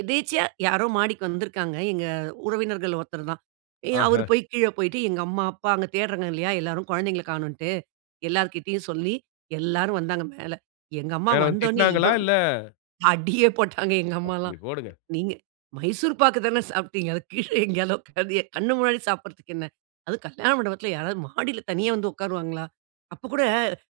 எதேர்ச்சையா யாரோ மாடிக்கு வந்திருக்கிறாங்க. எங்க உறவினர்கள்ல ஒருத்தர் தான். ஏ அவரு ஆஹ. போய் கீழே போய்ட்டு எங்க அம்மா, அப்பா அங்க தேடுறாங்க இல்லையா? எல்லோரும் கொழந்தைங்கள கானோண்ட்டு, எல்லார்கிட்டயும் சொல்லி, எல்லாரும் வந்தாங்க மேலே. எங்க அம்மா வேற வந் வந்தோன்னே திட்டினாங்களா? இவ்வளோ இல்ல அடியே போட்டாங்க எங்க அம்மாலாம், அப்படி போடுங்க. நீங்க மைசூர் பாக்கு தானே சாப்பிட்டீங்க, அத கீழே எங்கேயாகிலும் உக்காந்தி என் கண்ணு முன்னாடி சாப்பிடுறதுக்கு என்ன? அதும் கல்யாண மண்டபத்தில யாராவது மாடியில தனியா வந்து உக்காருவாங்களா? அப்ப கூட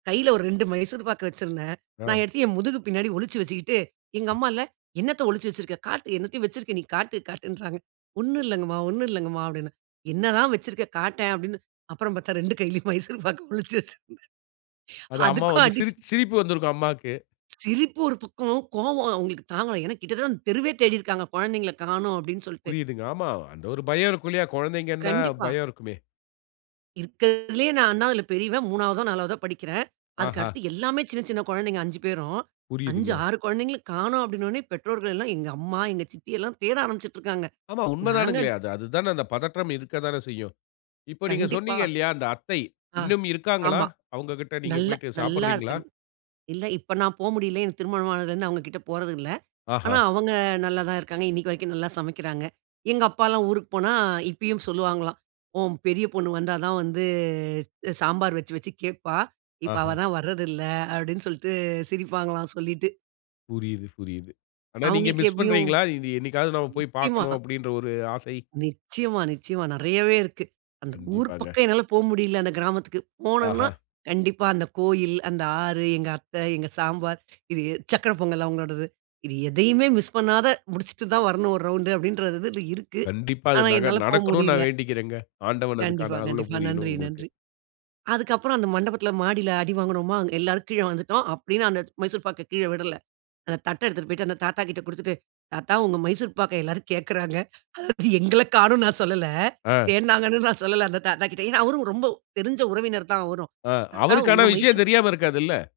கையில ஒரு 2 மைசூர் பாக்கு வச்சிருந்தேன், ஆ. நான் எடுத்து என் முதுகு பின்னாடி ஒளிச்சு வச்சிகிட்டு, எங்க அம்மால்ல, "என்னத்த ஒழிச்சு வச்சிருக்க, காட்டு என்னத்தையோ வச்சிருக்க நீ காட்டு" காட்டுன்றாங்க. "ஒண்ணும் இல்லங்கமா, ஒண்ணும் இல்லங்கமா" அப்படினு, "என்னதான் வச்சிருக்க? காட்டேன்" அப்படினு, அப்புறம் பாத்தா 2 கையிலும் மைசூர் பாக்கை ஒளிச்சு வச்சிருந்தேன். அது அம்மா அதுக்கும் வந்து அடி சி சிரிச்சு சிரிப்பு வந்திருக்கும் அம்மாக்கு. சிரிப்பு ஒரு பக்கம், கோவம் அவங்களுக்கு தாங்கல, ஏனா கிட்டத்தட்ட அந்த தெருவே தேடி இருக்காங்க, குழந்தைகளை காணோம் அப்படினு சொல்ட்டு. புரியுதுங்க ஆமா, அந்த ஒரு பயம் இருக்கும் இல்லியா! கொழந்தைகள்னா, கண்டிப்பா. பயம் இருக்குமே. இருக்கருதிலேயே நான்தான் அதில பெரியவன், மூனாவதோ நாளவதோ படிக்கிறேன். அதுக்கு ஆஹா. அடுத்து எல்லாமே, சின்ன சின்ன கொழந்தைங்க 5 பேரும், "அஞ்சு, புரியுதுங்க. ஆறு கொழந்தைங்களும் காணோம்" அப்படினோனே பெற்றோர்கள் எல்லாம் எங்க அம்மா, எங்க சித்தி எல்லாம் தேட ஆரம்பிச்சிட்டுருக்காங்க, ஆமா உண்ம நாங்க தானுங்களே அது அது தானே அந்த பதற்றம் இருக்க தானே செய்யும். இப்போ நீங்க கண்டிப்பா சொன்னீங்க இல்லையா, அந்த அத்தை, ஆ, இன்னும் இருக்காங்களா? ஆமா. அவுங்ககிட்ட நீங்க நல்லா, போய்ட்டு நல்லா சாப்டுறீங்களா? இருக்கன் இல்ல, இப்போ நான் போ முடியல. எனக்கு திருமணம் ஆனதுலேருந்து அவுங்க கிட்ட போறது இல்ல, ஆனா ஆஹா. அவங்க நல்லா தான் இருக்காங்க. இன்னிக்கு வரைக்கும் நல்லா சமைக்கிறாங்க. எங்க அப்பாலாம் ஊருக்கு போனா, இப்பியும் சொல்லுவாங்களாம். "உன் பெரிய பொண்ணு வந்தா தான் வந்து, சாம்பார் வச்சு வச்சு கேப்பா, இப்போ அவ ஆஹ. தான் வரதில்லை." அப்டின்னு சொல்லிட்டு சிரிப்பாங்களாம், சொல்லிட்டு. புரியுது, புரியுது, ஆனா நீங்க அவுங்களுக்கு மிஸ் எப்படியும் பண்றீங்களா? இது "என்னிக்காவது நம்ம போய் நிச்சயமா. பாக்கனும்" அப்டின்ற ஒரு ஆசை. நிச்சயமா, நிச்சயமா, நெறையவே இருக்கு. அந்த ஊர் கண்டிப்பாங்க. பக்கம் என்னால போ முடியல. அந்த கிராமத்துககு. போனோம்னா, ஆஹா. கண்டிப்பா அந்த கோயில், அந்த ஆறு, எங்க அத்தை, எங்க சாம்பார், இது எ சக்கரை பொங்கல் அவுங்களோடது. இது எதையுமே மிஸ் பண்ணாத, முடிச்சிட்டு தான் வரணும் ஒரு ரவுண்ட்டு. அப்டின்றது இருக்கு, கண்டிப்பா அது ஆனா நட- என்னால போ நடக்கனுன்னு முடில. நான் வேண்டிக்கிறேங்க, ஆண்டவன் கண்டிப்பா, அதுக்கான அருள கண்டிப்பா. புரியனும் நன்றி, உங்களுக்கு. நன்றி. அதுக்கு அப்புறம் அந்த மண்டபத்தில மாடில அடி வாங்குனோமா! எல்லாரும் கீழ வந்துட்டோம். அப்டியும் நான் அந்த மைசூர் பாக்க கீழ விடல. அந்த தட்ட எடுத்துட்டு போயிட்டு, அந்த தாத்தா கிட்ட குடுத்துட்டு, தாத்தா உங்க மைசூர் பாக்க எல்லாரும் கேக்கறாங்க, அதாவது எங்கள காணோன்னு நான் சொல்லல, ஆ தேடுனாங்கனும் நான் சொல்லல அந்த தாத்தா கிட்ட ஏனா அவரும் ரொம்ப தெரிஞ்ச உறவினர் தான் அவரும், ஆ. தாத்தா அவருக்கு ஆனா உங்க விஷயம் மைசூர் தெரியாம இருக்காதுல்ல!